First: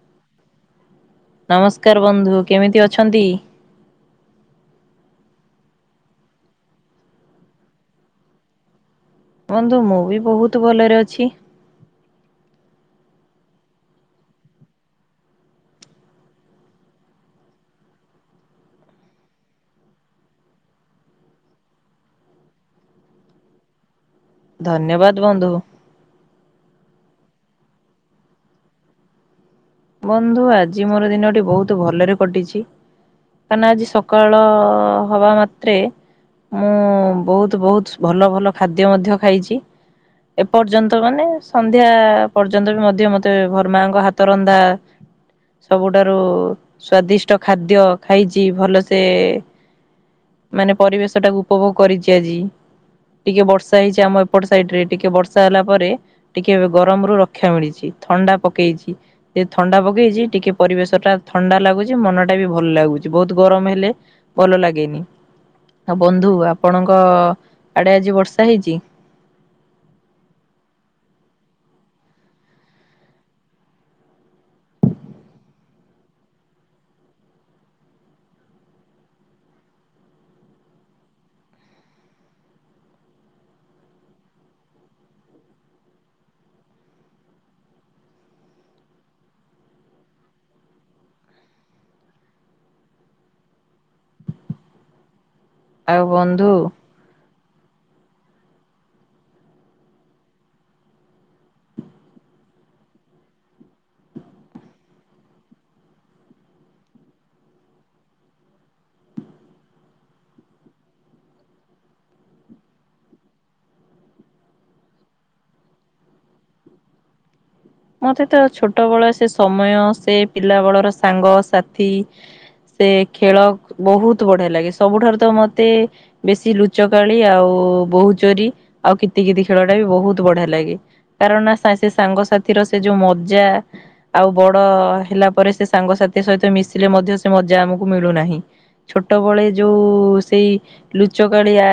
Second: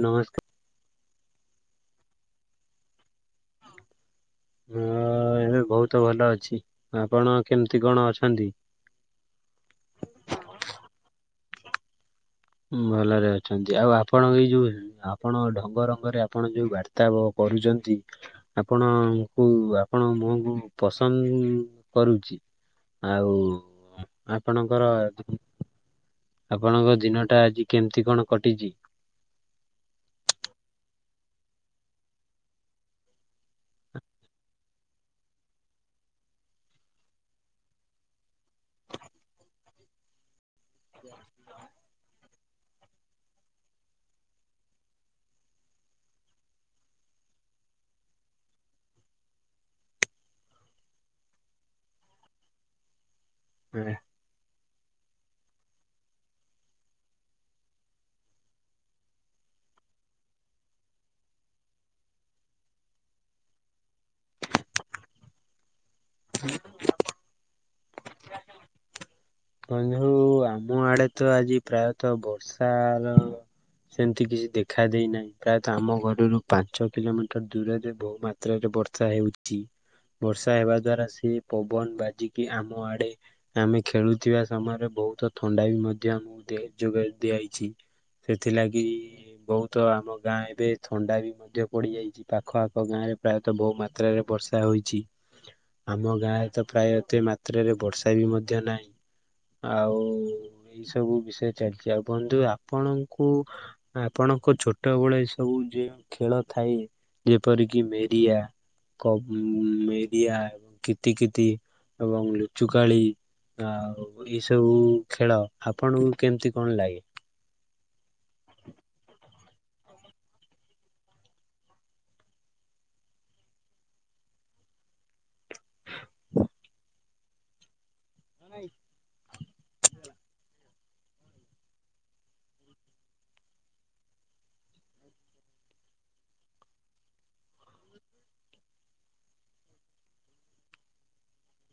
ନମସ୍କାୟ। ନମସ୍କାର ବନ୍ଧୁ କେମିତି ଅଛନ୍ତି? ଅ-ଅ ଏବେ ବହୁତ ଭଲ ଅଛି। ଆପଣ କେମିତି କଣ ଅଛନ୍ତି? ବନ୍ଧୁ ମୁଁ ବି ବହୁତ ଭଲରେ ଅଛି। ହଁ, ଭଲରେ ଅଛନ୍ତି। ଆଉ ଆପଣଙ୍କ ଏଇ ଯୋଉ ଆପଣ ଢଙ୍ଗରଙ୍ଗରେ ଆପଣ ଯୋଉ ବାର୍ତା କରୁଛନ୍ତି। ଆପଣଙ୍କୁ ଆପଣ ମୁହଁଙ୍କୁ ପସନ୍ଦ କରୁଛି। ଆଉ ଆପଣଙ୍କର ଧନ୍ୟବାଦ ବନ୍ଧୁ। ଆପଣଙ୍କ ଦିନ ଟା ଆଜି କେମିତି କଣ କଟିଛି? ବନ୍ଧୁ ଆଜି ମୋର ଦିନଟି ବହୁତ ଭଲରେ କଟିଛି। କାହିଁକିନା ଆଜି ସକାଳ ହବା ମାତ୍ରେ? ମୁଁ ବହୁତ ବହୁତ ଭଲ ଭଲ ଖାଦ୍ୟ ମଧ୍ୟ ଖାଇଛି। ଏପର୍ଯ୍ୟନ୍ତ ମାନେ ସନ୍ଧ୍ୟା ପର୍ଯ୍ୟନ୍ତ ବି ମଧ୍ୟ ମତେ ଭର ମାଙ୍କ ହାତ ରନ୍ଧା ସବୁଠାରୁ ସ୍ଵାଦିଷ୍ଟ ଖାଦ୍ୟ ଖାଇଛି ଭଲସେ। ମାନେ ପରିବେଶ ଟାକୁ ଉପଭୋଗ କରିଛି। ଆଜି ଟିକେ ବର୍ଷା ହେଇଛି ଆମ ଏପଟ ସାଇଡରେ ଟିକେ ବର୍ଷା ହେଲା ପରେ ଟିକେ ଏ ଗରମ ରୁ ରକ୍ଷା ମିଳିଛି ଥଣ୍ଡା ପକେଇଛି। ସେ ଥଣ୍ଡା ପକେଇଛି, ଟିକେ ପରିବେଶ ଟା ଥଣ୍ଡା ଲାଗୁଛି, ମନଟା ବି ଭଲ ଲାଗୁଛି, ବହୁତ ଗରମ ହେଲେ ଭଲ ଲାଗେନି। ଆଉ ବନ୍ଧୁ ଆପଣଙ୍କ ଆଡେ ଆଜି ବର୍ଷା ହେଇଛି। ବନ୍ଧୁ ଆମ ଆଡେ ତ ଆଜି ପ୍ରାୟତଃ ବର୍ଷା ସେମିତି କିଛି ଦେଖା ଦେଇନାହିଁ। ପ୍ରାୟତଃ ଆମ ଘରରୁ ପାଞ୍ଚ କିଲୋମିଟର ଦୂରରେ ବହୁ ମାତ୍ରାରେ ବର୍ଷା ହେଉଛି। ବର୍ଷା ହେବା ଦ୍ଵାରା ସେ ପବନ ବାଜିକି ଆମ ଆଡେ ଆମେ ଖେଳୁ ଥିବା ସମୟରେ ବହୁତ ଥଣ୍ଡା ବି ମଧ୍ୟ ଆମକୁ ଦିଏ ଯୋଗ ଦିଆଇଛି। ସେଥିଲାଗି ବହୁତ ଆମ ଗାଁରେ ଏବେ ଥଣ୍ଡା ବି ମଧ୍ୟ ପଡିଯାଇଛି, ପାଖ ଆଖ ଗାଁରେ ପ୍ରାୟତଃ ତ ବହୁ ମାତ୍ରାରେ ବର୍ଷା ହୋଇଛି। [inaudible] ଆମ ଗାଁରେ ବନ୍ଧୁ ତ ପ୍ରାୟ ଏତେ ମାତ୍ରାରେ ବର୍ଷା ବି ମଧ୍ୟ ନାହିଁ। ଆଉ ଏଇ ସବୁ ବିଷୟ ଚାଲିଛି, ଆଉ ବନ୍ଧୁ ଆପଣଙ୍କୁ। ଆପଣଙ୍କ ଛୋଟବେଳେ ଏ ସବୁ ଯଉ ଖେଳ ଥାଏ। ଯେପରିକି ମେରିଆ, ମେରିଆ ଏବଂ କୀର୍ତିକିତି ଏବଂ ଲୁଚୁକାଳି। ଆଉ ଏଇ ସବୁ ଖେଳ ଆପଣଙ୍କୁ କେମତି କଣ ଲାଗେ? ମତେ ତ ଛୋଟବେଳ ସେ ସମୟ ସେ ପିଲାବଳର ସାଙ୍ଗସାଥି। ସେ ଖେଳ ବହୁତ ବଢିଆ ଲାଗେ। ସବୁଠାରୁ ତ ମତେ ବେଶୀ ଲୁଚକାଳି ଆଉ ବହୁତ ଚୋରି ଆଉ କିତିିକିତି ଖେଳ ଟା ବି ବହୁତ ବଢିଆ ଲାଗେ। କାରଣ ସେ ସାଙ୍ଗସଥି ଥିର ସେ ଯୋଉ ମଜା ଆଉ ବଡ ହେଲା ପରେ ସେ ସାଙ୍ଗସାଥି ସହିତ ମିଶିଲେ ମଧ୍ୟ ସେ ମଜା ଆମକୁ ମିଳୁନାହିଁ। ଛୋଟବେଳେ ଯୋଉ ସେଇ ଲୁଚକାଳି ଆ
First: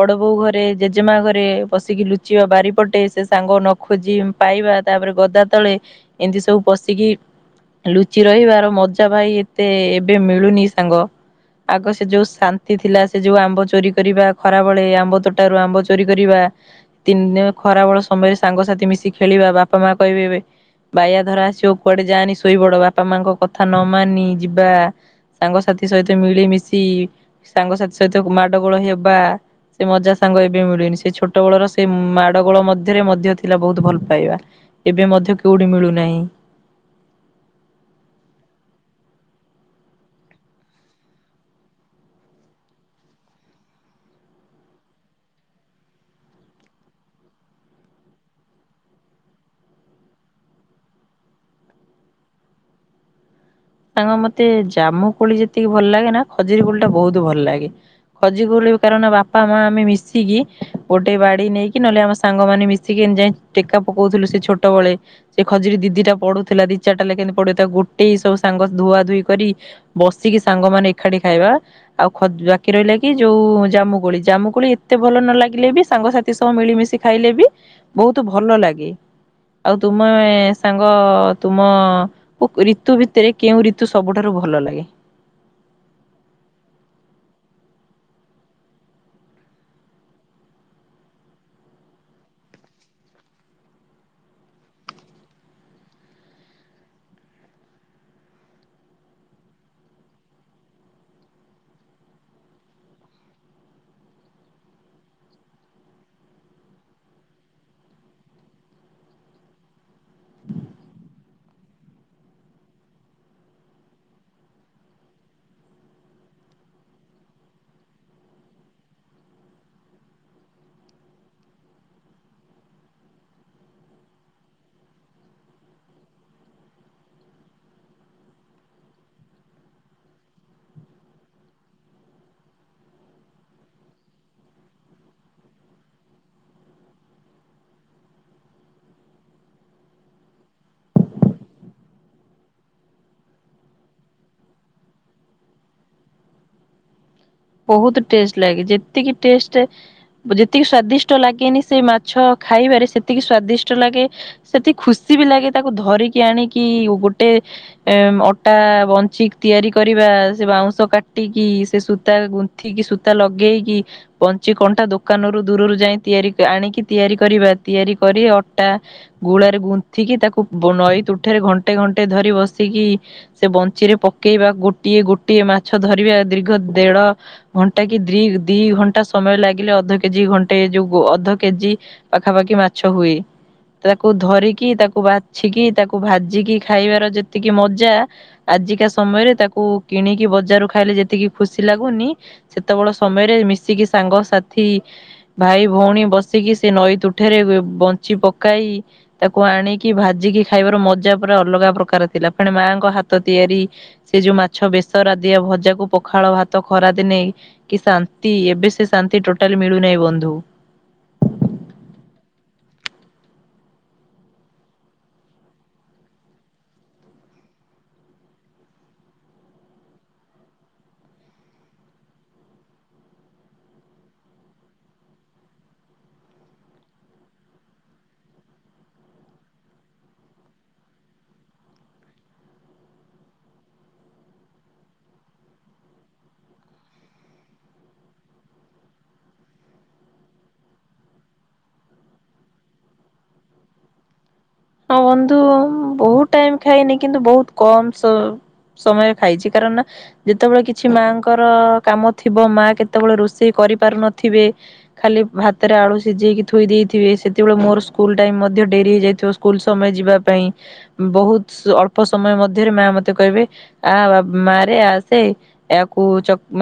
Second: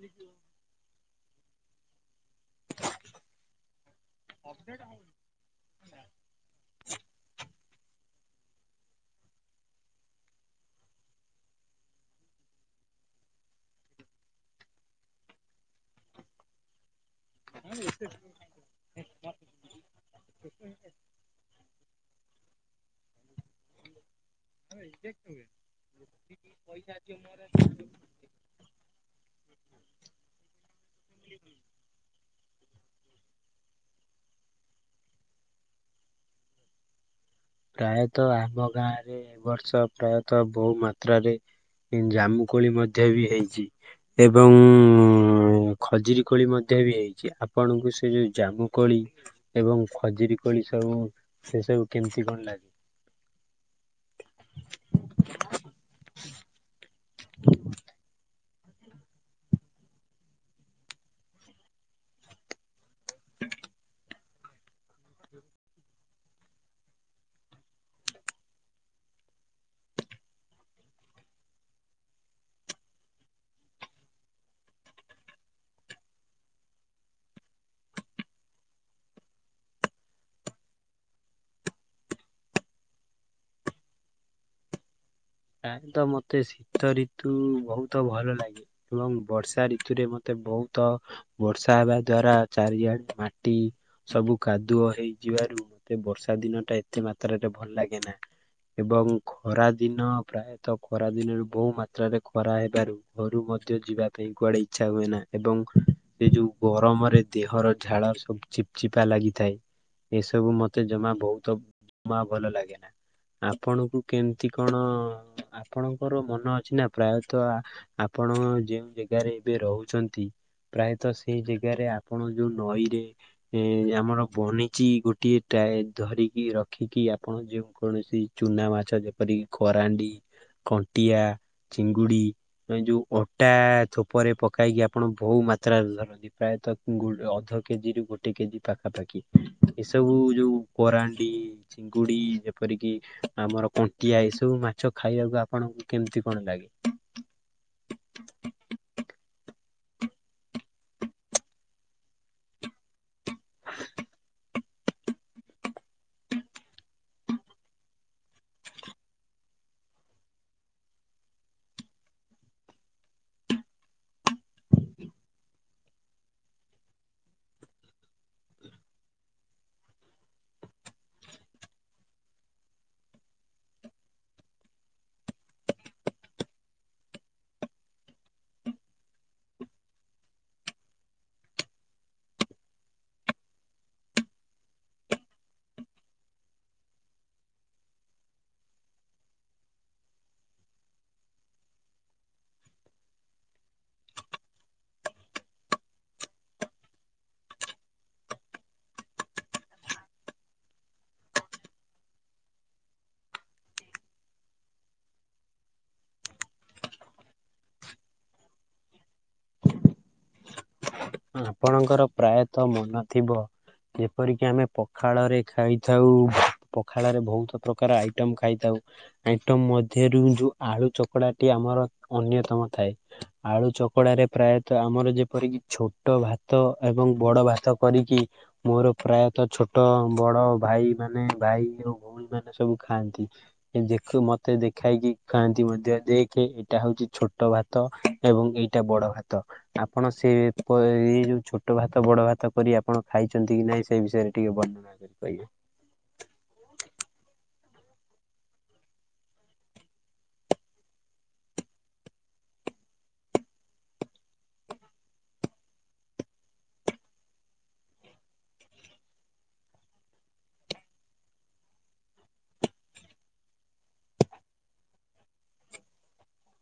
ବଡ ବୋଉ ଘରେ ଜେଜେମା ଘରେ ବସିକି ଲୁଚିବା ବାରି ପଟେ ସେ ସାଙ୍ଗ ନ ଖୋଜି ପାଇବା ତାପରେ ଗଦା ତଳେ ଏମିତି ସବୁ ପଶିକି ଲୁଚି ରହିବାର ମଜା ଭାଇ ଏତେ ଏବେ ମିଳୁନି ସାଙ୍ଗ। ଆଗ ସେ ଯୋଉ ଶାନ୍ତି ଥିଲା ସେ ଯୋଉ ଆମ୍ବ ଚୋରି କରିବା ଖରାବେଳେ ଆମ୍ବ ତୋଟାରୁ ଆମ୍ବ ଚୋରି କରିବା। ତିନି ଦିନ ଖରାବେଳ ସମୟରେ ସାଙ୍ଗସାଥି ମିଶିକି ବାପା ମା କହିବେ ଏବେ ବାଇଆ ଧର ଆସିବ କୁଆଡେ ଯାଆନି ଶୋଇପଡ ବାପ ବାପା ମାଆଙ୍କ କଥା ନ ମାନି ଯିବା। ସାଙ୍ଗସାଥି ସହିତ ମିଳିମିଶି ସାଙ୍ଗସାଥି ସହିତ ମା ମାଡ଼ ଗୋଳ ହେବା ସେ ମଜା ସାଙ୍ଗ ଏବେ ମିଳୁନି। ସେ ଛୋଟବେଳର ସେ ମାଡ ଗୋଳ ମଧ୍ୟରେ ମଧ୍ୟ ଥିଲା ବହୁତ ଭଲ ପାଇବା। ଏବେ ମଧ୍ୟ କେଉଠି ମିଳୁନାହିଁ। ପ୍ରାୟତଃ ଆମ ଗାଁରେ ଏ ବର୍ଷ ପ୍ରାୟତଃ ବହୁ ମାତ୍ରାରେ ଜାମୁକୋଳି ମଧ୍ୟ ବି ହେଇଛି। ଏବଂ ଖଜୁରି କୋଳି ମଧ୍ୟ ବି ହେଇଛି। ଆପଣଙ୍କୁ ସେ ଯେଉଁ ଜାମୁକୋଳି ଏବଂ ଖଜିରୀ କୋଳି ସବୁ ସେ ସବୁ କେମିତି କଣ ଲାଗେ? ସାଙ୍ଗ ମତେ ଜାମୁ କୋଳି ଯେତିକି ଭଲ ଲାଗେ ନା, ଖଜୁରୀ କୋଳି ଟା ବହୁତ ଭଲ ଲାଗେ। ଖଜ ଜି କୋଳି କାରଣ ବାପା ମା ଆମେ ମିଶିକି ଗୋଟେ ବାଡି ନେଇକି ନହେଲେ ଆମ ସାଙ୍ଗମାନେ ମିଶିକି ଏନ୍ତି ଯାଇ ଟେକା ପକଉଥିଲୁ ସେ ଛୋଟ ବେଳେ ସେ ଖଜୁରୀ ଦି ଦିଟା ପଡୁଥିଲା। ଦିଚାରଟା ଲେଖେ ଏମିତି ପଡିବ। ତାକୁ ଗୋଟେଇ ସବୁ ସାଙ୍ଗ ଧୁଆ ଧୋଇ କରି, ବସିକି ସାଙ୍ଗମାନେ ଏଖାଟି ଖାଇବା। ଆଉ ଖଦ ବାକି ରହିଲେ କି ଯୋଉ ଜାମୁ କୋଳି। ଜାମୁ କୋଳି ଏତେ ଭଲ ନ ଲାଗିଲେ ବି ସାଙ୍ଗସାତ ତି ସହ ମିଳିମିଶି ଖାଇଲେ ବି ବହୁତ ଭଲ ଲାଗେ। ଆଉ ତୁମେ ସାଙ୍ଗ ତୁମ ଓପ ରିତୁ ଫି ତିରେ କେଉଁ ରିତୁ ସବୁଠାରୁ ଭଲ ଲାଗେ? ଆଁ ତ ମତେ ଶୀତ ରିତୁ ବହୁତ ଭଲ ଲାଗେ। ଏବଂ ବର୍ଷା ରିତୁରେ ମତେ ବହୁତ୍ ବର୍ଷା ହେବା ଦ୍ଵାରା ଚାରିଆଡେ ମାଟି ସବୁ କାଦୁଅ ହେଇଯିବାରୁ ଏ ବର୍ଷା ଦିନ ଟା ଏତେ ମାତ୍ରାରେ ଭଲ ଲାଗେ ନା। ଏଵଂ ଖରା ଦିନ ପ୍ରାଏତଃ ଖରା ଦିନରୁ ବହୁ ମାତ୍ରାରେ ଖରା ହେବାରୁ ଘରୁ ମଧ୍ୟ ଯିବା ପାଇଁ କୁଆଡେ ଇଚ୍ଛା ହୁଏ ନା। ଏବଂ ସେ ଯୋଉ ଗରମରେ ଦେହର ଝାଳରେ ସବୁ ଚିପଚିପା ଲାଗିଥାଏ। ଏସବୁ ମତେ ଜମା ବହୁତ ଜମା ଭଲ ଲାଗେ ନା। ଆପଣଙ୍କୁ କେମିତି କଣ ଆପଣଙ୍କର ମନ ଅଛି ନା ପ୍ରାୟତଃ ଆ ଆପଣ ଯେଉଁ ଜାଗାରେ ଏବେ ରହୁଛନ୍ତି। ପ୍ରାୟତଃ ସେଇ ଜାଗାରେ ଆପଣ ଯୋଉ ନଈରେ ଏ ଆମର ବନିଚି ଗୋଟିଏ ଟାଏ ଧରିକି ରଖିକି ଆପଣ ଯେଉଁ କୌଣସି ଚୁନା ମାଛ ଯେପରିକି କରାଣ୍ଡି କଣ୍ଟିଆ ଚିଙ୍ଗୁଡି ଏଇ ଯୋଉ ଅଟା ଥୋପରେ ପକାଇକି ଆପଣ ବହୁ ମାତ୍ରାରେ ଧରନ୍ତି। ଇ ପ୍ରାୟତଃ ଉ ଗୋଡ ଅଧ କେଜିରୁ ଗୋଟେ କେଜି ପାଖାପାଖି। ଏସବୁ ଯୋଉ କରାଣ୍ଡି ଚିଙ୍ଗୁଡ଼ି ଯେପରିକି ଆମର କଣ୍ଟିଆ ଏସବୁ ମାଛ ଖାଇବାକୁ ଆପଣଙ୍କୁ କେମିତି କଣ ଲାଗେ? ବହୁତ ଟେଷ୍ଟ ଲାଗେ। ଯେତିକି ଟେଷ୍ଟେ ବ ଯେତିକି ସ୍ଵାଦିଷ୍ଟ ଲାଗେନି ସେ ମାଛ ଖାଇବାରେ। ସେତିକି ସ୍ଵାଦିଷ୍ଟ ଲାଗେ ସେତିକି ଖୁସି ବି ଲାଗେ ତାକୁ ଧରିକି ଆଣିକି ଗୋଟେ ଏମ ଅଟା ବଞ୍ଚିକ ତିଆରି କରିବା, ସେ ବାଉଁଶ କାଟିକି, ସେ ସୁ ତା ଗୁନ୍ଥିକି ସୂତା ଲଗେଇକି ପଞ୍ଚି କଣ୍ଟା ଦୋକାନରୁ ଦୂରରୁ ଯାଇ ତିଆରି ଆଣିକି ତିଆରି କରିବା। ତିଆରି କରି ଅଟା ଗୁଳାରେ ଗୁନ୍ଥିକି ତାକୁ ବ ନଈ ତୁଠରେ ଘଣ୍ଟେ-ଘଣ୍ଟେ ଧରି ବସିକି ସେ ବଞ୍ଚିରେ ପକେଇବା। ଗୋଟିଏ-ଗୋଟିଏ ମାଛ ଧରିବା। ଦୀର୍ଘ ଦେଢ଼ ଘଣ୍ଟା କି ଦ୍ରି ଦି ଘଣ୍ଟା ସମୟ ଲାଗିଲେ ଅଧ କେଜି ଘଣ୍ଟେ ଯୋଉ ଗୋ ଅଧ କେଜି ପାଖାପାଖି ମାଛ ହୁଏ। ତାକୁ ଧରିକି ତାକୁ ବାଛିକି ତାକୁ ଭାଜିକି ଖାଇବାର ଯେତିକି ମଜା। ଆଜିକା ସମୟରେ ତାକୁ କିଣିକି ବଜାରୁ ଖାଇଲେ ଯେତିକି ଖୁସି ଲାଗୁନି, ସେତେବେଳ ସମୟରେ ମିଶିକି ସାଙ୍ଗସାଥୀ ଭାଇ ଭଉଣୀ ବସିକି, ସେ ନଈ ତୁଠରେ ବେ ବଞ୍ଚି ପକାଇ ତାକୁ ଆଣିକି ଭାଜିକି ଖାଇବାର ମଜା ପୁରା ଅଲଗା ପ୍ରକାର ଥିଲା, ପୁଣି ମାଙ୍କ ହାତ ତିଆରି। ସେ ଯୋଉ ମାଛ ବେସରା ଦିଆ ଭଜାକୁ ପଖାଳ ଭାତ ଖରାଦିନେ କି ଶାନ୍ତି। ଏବେ ସେ ଶାନ୍ତି ଟୋଟାଲି ମିଳୁନାହିଁ ବନ୍ଧୁ। ଅ ଆପଣଙ୍କର ପ୍ରାୟତଃ ମନ ଥିବ, ଯେପରିକି ଆମେ ପଖାଳରେ ଖାଇଥାଉ। ପଖାଳରେ ବହୁତ ପ୍ରକାର ଆଇଟମ ଖାଇଥାଉ। ଆଇଟମ ମଧ୍ୟରୁ ଯୋଉ ଆଳୁ ଚକୁଡ଼ା ଟି ଆମର ଅନ୍ୟତମ ଥାଏ। ଆଳୁ ଚକୁଡ଼ାରେ ପ୍ରାୟେତଃ ଆମର ଯେପରିକି ଛୋଟ ଭାତ ଏବଂ ବଡ଼ ଭାତ କରିକି, ମୋର ପ୍ରାୟତଃ ଛୋଟ ବଡ଼ ଭାଇ ମାନେ ଭାଇ ଭଉଣୀ ଭଉଣୀ ମାନେ ସବୁ ଖାଆନ୍ତି। ଦେଖ ମତେ ଦେଖାଇକି ଖଆନ୍ତି ମଧ୍ୟ ଦେଖେ, ଏଇଟା ହଉଛି ଛୋଟ ଭାତ ଭାତ ଏବଂ ଏଇଟା ବଡ଼ ଭାତ ଆପଣ ସେ ବ ଏଇ ଯୋଉ ଛୋଟ ଭାତ ବଡ଼ ଭାତ କରି ଆପଣ ଖାଇଛନ୍ତି କି ନାହିଁ ସେଇ ବିଷୟରେ ଟିକେ ବର୍ଣ୍ଣନା ହଁ କରି ବନ୍ଧୁ କହିବେ। ବହୁତ ଟାଇମ ଖାଇନି କିନ୍ତୁ ବହୁତ କମ ସ ସମୟ ଖାଇଛି। କାରଣ ନା ଯେତେବେଳେ କିଛି ମାଙ୍କର କାମ ଥିବ ମା କେତେବେଳେ ରୋଷେଇ କରିପାରୁନଥିବେ। ଖାଲି ଭାତରେ ଆଳୁ ସିଝେଇକି ଥୋଇ ଦେଇଥିବେ। ସେତେବେଳେ ମୋର ସ୍କୁଲ ଟାଇମ୍ ମଧ୍ୟ ଡେରି ହେଇଯାଇଥିବ ସ୍କୁଲ ସମୟ ଯିବା ପାଇଁ। ବହୁତ ଅଳ୍ପ ସମୟ ମଧ୍ୟରେ ମା ମତେ କହିବେ ଆ ବା ମାରେ ଆସେ ଏହାୟକୁ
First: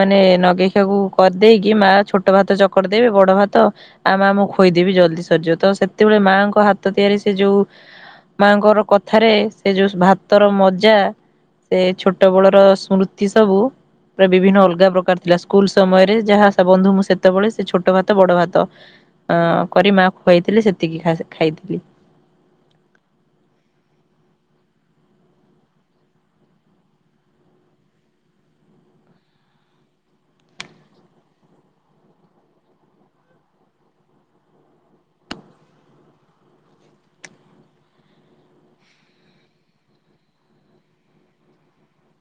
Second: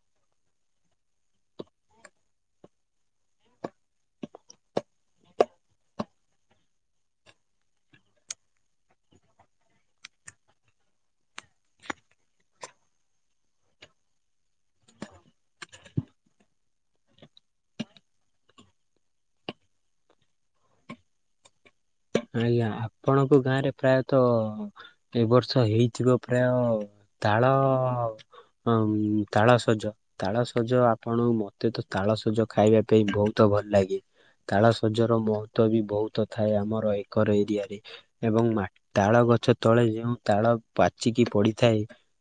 ମାନେ ନଗେଇଖଆକୁ କରିଦେଇକି ମା ଛୋଟ ଭାତ ଚକଡ଼ି ଦେବେ ବଡ଼ ଭାତ। ଆ ମା ମୁଁ ଖୋଇଦେବି ଜଲଦି ସରିଯିବ ତ ସେତେବେଳେ ମାଆଙ୍କ ହାତ ତିଆରି ସେ ଯୋଉ ମାଙ୍କର କଥାରେ ସେ ଯେଉ ଭାତର ମଜା। ସେ ଛୋଟ ବେଳର ସ୍ମୃତି ସବୁ ବିଭିନ୍ନ ଅଲଗା ପ୍ରକାର ଥିଲା ସ୍କୁଲ ସମୟରେ ଯାହା ଆଶା ବନ୍ଧୁ ମୁଁ ସେତେବେଳେ ସେ ଛୋଟ ଭାତ ବଡ଼ ଭାତ। ଅ କରି ମାଆ ଖୁଆଇଥିଲେ ସେତିକି ଖା ଖାଇଥିଲି। ଆଜ୍ଞା ଆପଣଙ୍କ ଗାଁରେ ପ୍ରାୟତଃ ଏ ବର୍ଷ ହେଇଥିବ ପପ୍ରାୟତଃ ତାଳ ହଁ ତାଳସଜ। ତାଳସଜ ଆପଣଙ୍କୁ ମତେ ତ ତାଳସଜ ଖାଇବା ପାଇଁ ବହୁତ ଭଲ ଲାଗେ। ତାଳ ଶଜ ର ମହତ୍ଵ ବି ବହୁତ ଥାଏ ଆମର ଏକର ଏରିଆ ରେ। ଏବଂ ତାଳ ଗଛ ତଳେ ଯେଉଁ ତାଳ ପାଚିକି ପଡିଥାଏ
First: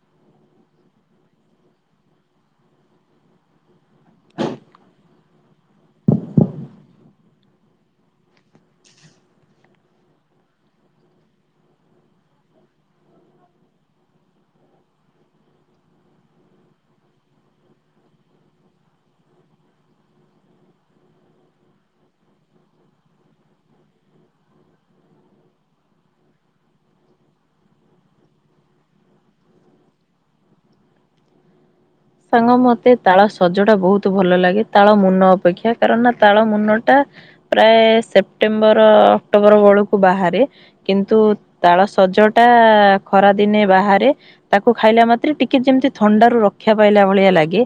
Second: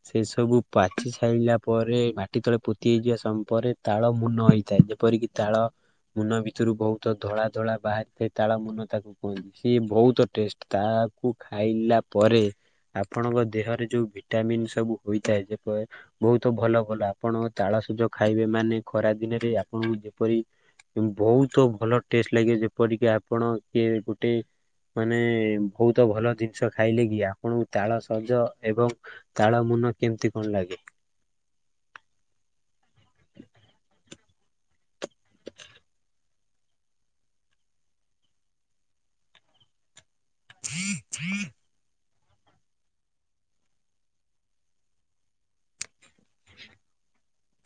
ସେ ସବୁ ପାଚି ସାଇିଲା ପରେ ମାଟି ତଳେ ପୋତି ହେଇଯିବା ସମୟ ପରେ ତାଳ ମୁନ ହେଇଥାଏ ଯେପରିକି ତାଳ ମୁନ ଭିତରୁ ବହୁତ ଧଳା ଧଳା ବାହାରିଥାଏ ତାଳ ମୁନ ତାକୁ କୁହନ୍ତି। ସିଏ ବହୁତ ଟେଷ୍ଟ ତାକୁ ଖାଇଲା ପରେ ଆପଣଙ୍କ ଦେହରେ ଯୋଉ ଭିଟାମିିନ ସବୁ ହୋଇଥାଏ ଯେପ ବହୁତ ଭଲ ଭଲ ଆପଣ ତାଳସଜ ଖାଇବେ ମାନେ ଖରା ଦିନରେ ଆପଣଙ୍କୁ ଯେପରି ବହୁତ ଭଲ ଟେଷ୍ଟ ଲାଗେ ଯେପରିକି ଆପଣ କିଏ ଗୋଟେ ମାନେ ବହୁତ ଭଲ ଜିନିଷ ଖାଇଲେ କି ଆପଣଙ୍କୁ ତାଳ ସଜ ଏବଂ ତାଳ ମୁନ କେମିତି କଣ ଲାଗେ? ସାଙ୍ଗ ମୋତେ ତାଳ ସଜଟା ବହୁତ ଭଲ ଲାଗେ ତାଳ ମୁନ ଅପେକ୍ଷା କାରଣ ତାଳ ମୁନ ଟା ପ୍ରାୟ ସେପ୍ଟେମ୍ବର ଅକ୍ଟୋବର ବେଳକୁ ବାହାରେ। କିନ୍ତୁ ତାଳ ସଜ ଟା ଖରା ଦିନେ ବାହାରେ ତାକୁ ଖାଇଲା ମାତ୍ରେ ଟିକେ ଯେମିତି ଥଣ୍ଡା ର କ୍ଷା ପାଇଲା ଭଳିଆ ଲାଗେ।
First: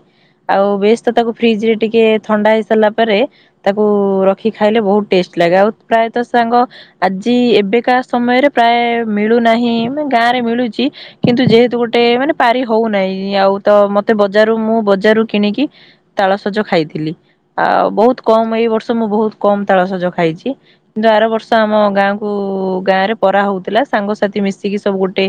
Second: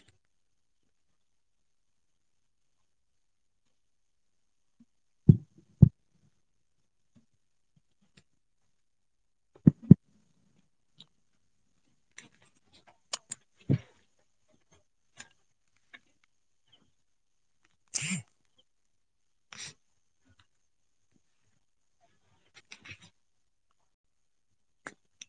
ଆଉ ବେଶ ତ ତାକୁ ଫ୍ରିଜ ରେ ଟିକେ ଥଣ୍ଡା ହେଇ ସାରିଲା ପରେ ତାକୁ ର ରଖି ଖାଇଲେ ବହୁତ ଟେଷ୍ଟ ଲାଗେ ଆଉ ପ୍ରାୟତଃ ସାଙ୍ଗ ଆଜି ଏବେକା ସମୟରେ ପ୍ରାୟ ମିଳୁନାହିଁ ମାନେ ଗାଁ ରେ ମିଳୁଚି। କିନ୍ତୁ ଯେହେତୁ ଗୋଟେ ମାନେ ପାରି ହଉନାହିଁ ଆଉ ତ ମତେ ଜାରୁ ମୁଁ ବଜାରରୁ କିଣିକି ତାଳସଜ ଖାଇଥିଲି। ଆଉ ବହୁତ କମ ଏଇ ବର୍ଷ ମୁଁ ବହୁତ କମ ତାଳସଜ ଖାଇଚି। କିନ୍ତୁ ଆର ବର୍ଷ ଆମ ଗାଁ କୁ ଗାଁରେ ପରା ହଉଥିଲା। ସାଙ୍ଗସାଥି ମିଶିକି ସବୁ ଗୋଟେ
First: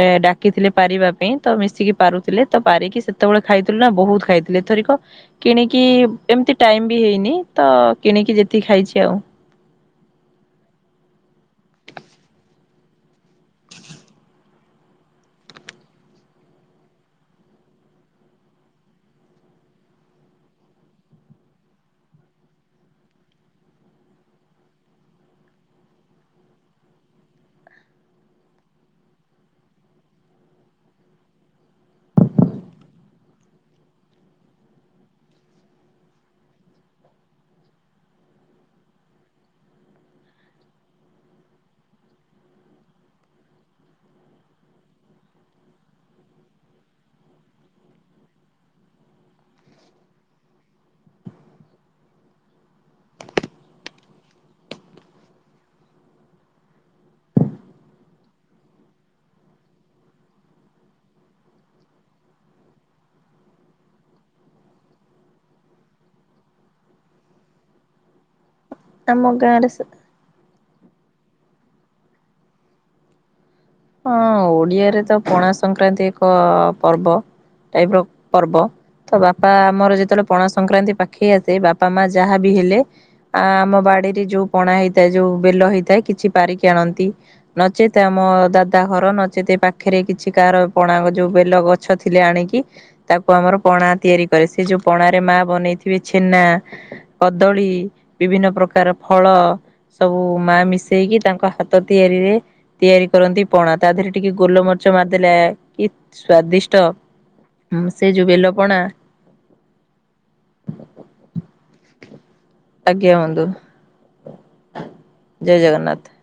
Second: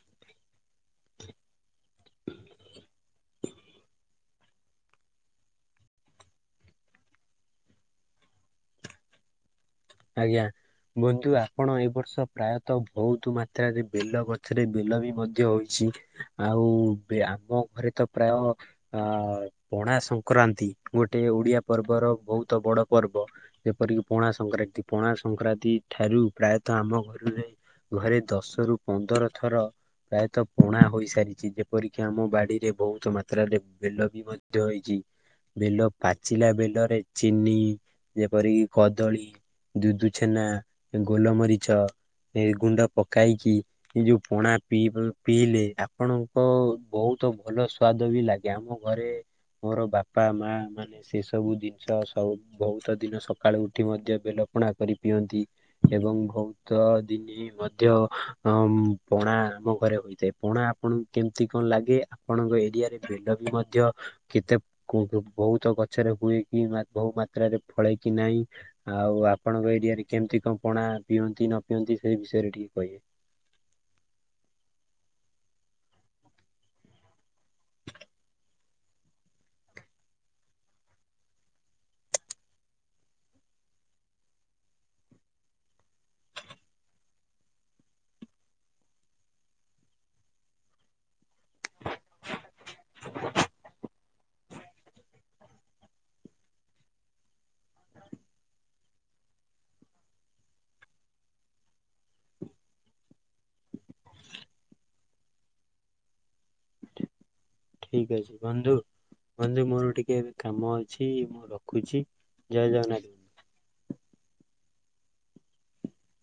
ଏ ଡାକିଥିଲେ ପାରିବା ପାଇଁ ତ ମିଶିକି ପାରୁଥିଲେ। ତ ପାରିକି ସେତେବେଳେ ଖାଇଥିଲୁ ନା ବହୁତ ଖାଇଥିଲି ଏଥରିକ କିଣିକି ଏମିତି ଟାଇମ୍ ବି ହେଇନି। ତ କିଣିକି ଯେତିକି ଖାଇଚି ଆଉ। ଆଜ୍ଞା। ବନ୍ଧୁ ଆପଣ ଏ ବର୍ଷ ପ୍ରାୟତଃ ବହୁତ ମାତ୍ରାରେ ବେଲ ଗଛରେ ବେଲ ବି ମଧ୍ୟ ହୋଇଚି। ଆଉ ବି ଆପଣଙ୍କ ଘରେ ତ ପ୍ରାୟ ଅ ପଣା ସଂକ୍ରାନ୍ତି ଗୋଟେ ଓଡିଆ ପର୍ବର ବହୁତ ବଡ ପର୍ବ। ଯେପରିକି ପଣା ସଂକ୍ରାନ୍ତି, ପଣା ସଂକ୍ରାନ୍ତି ଠାରୁ ପ୍ରାୟତଃ ଆମ ଘରୁ ରେ ଘରେ ଦଶରୁ ପନ୍ଦର ଥର ପ୍ରାୟତଃ ପଣା ହୋଇସାରିଚି। ଯେପରିକି ଆମ ବାଡିରେ ବହୁତ ମାତ୍ରାରେ ବେଲ ବି ମଧ୍ୟ ହୋଇଚି। ବେଲ ପାଚିଲା ବେଲରେ ଚିନି ଯେପରିକି କଦଳୀ ଦିଦୁ ଛେନା ଗୋଲମରିଚ ଏ ଗୁଣ୍ଡ ପକାଇକି ଏଇ ଯୋଉ ପଣା ପିଇବ ପିଇଲେ ଆପଣଙ୍କ ବହୁତ ଭଲ ସ୍ଵାଦ ବି ଲାଗେ। ଆମ ଘରେ ମୋର ବାପା ମା ମାନେ ସେ ସବୁ ଜିନିଷ ସବୁ ବହୁତ ଦିନ ସକାଳୁ ଉଠି ମଧ୍ୟ ବେଲପଣା କରି ପିଅନ୍ତି। ଏବଂ ବହୁତ ଦିନ ମଧ୍ୟ ଅ ପଣା ଆମ ଘରେ ହୋଇଥାଏ। ପଣା ଆପଣଙ୍କୁ କେମତି କଣ ଲାଗେ? ଆପଣଙ୍କ ଏରିଆରେ ବେଲ ବି ମଧ୍ୟ କେତେ ବହୁ ବହୁତ ଗଛରେ ହୁଏ କି ବହୁ ମାତ୍ରାରେ ଫଳେ କିି ନାହିଁ ଆମ ଆଉ ଆ ଗାଁରେ ଆରେ କେମିତି କଣ ପଣା ପିଅନ୍ତି ନ ପିଅନ୍ତି ସେଇ ବିଷୟରେ ଟିକେ କହିବେ। ହଁ ଓଡ଼ିଆରେ ତ ପଣା ସଂକ୍ରାନ୍ତି ଏକ ପର୍ବ। ଟାଇପ୍ ର ପର୍ବ। ତ ବାପା ଆମର ଯେତେବେଳେ ପଣା ସଂକ୍ରାନ୍ତି ପାଖେଇ ଆସେ ବାପା ମା ଯାହା ବିି ହେଲେ ଆ ଆମ ବାଡିରେ ଯୋଉ ପଣା ହେଇଥାଏ ଯୋଉ ବେଲ ହେଇଥାଏ କିଛି ପାରିକି ଆଣନ୍ତି। ନଚେତ୍ ଆମ ଦାଦା ଘର ନଚେତ୍ ଏ ପାଖେରେ କିଛି କାହାର ପଣା ର ଯୋଉ ବେଲ ଗଛ ଥିଲେ ଆଣିକି ତାକୁ ଆମର ପଣା ତିଆରି କରେ, ସେ ଯୋଉ ପଣାରେ ମା ବନେଇଥିବେ ଛେନା କଦଳୀ ବିଭିନ୍ନ ପ୍ରକାର ଫଳ ସବୁ ମା ମିଶେଇକି ତାଙ୍କ ହାତ ତିଆରିରେ ତିଆରି କରନ୍ତି ପଣା ତା ଧେରେ ଟିକେ ଗୋଲମରିଚ ମାରିଦେଲେ କି ସ୍ଵାଦିଷ୍ଟ। ହୁଁ ସେ ଠିକ ଯୋଉ ଅଛି ବନ୍ଧୁ ବେଲପଣା ବନ୍ଧୁ ମୋର ଟିକେ ଏବେ କାମ ଅଛି ମୁଁ ରଖୁଚି। ଆଜ୍ଞା ବନ୍ଧୁ ଜୟ ଜଗନ୍ନାଥ।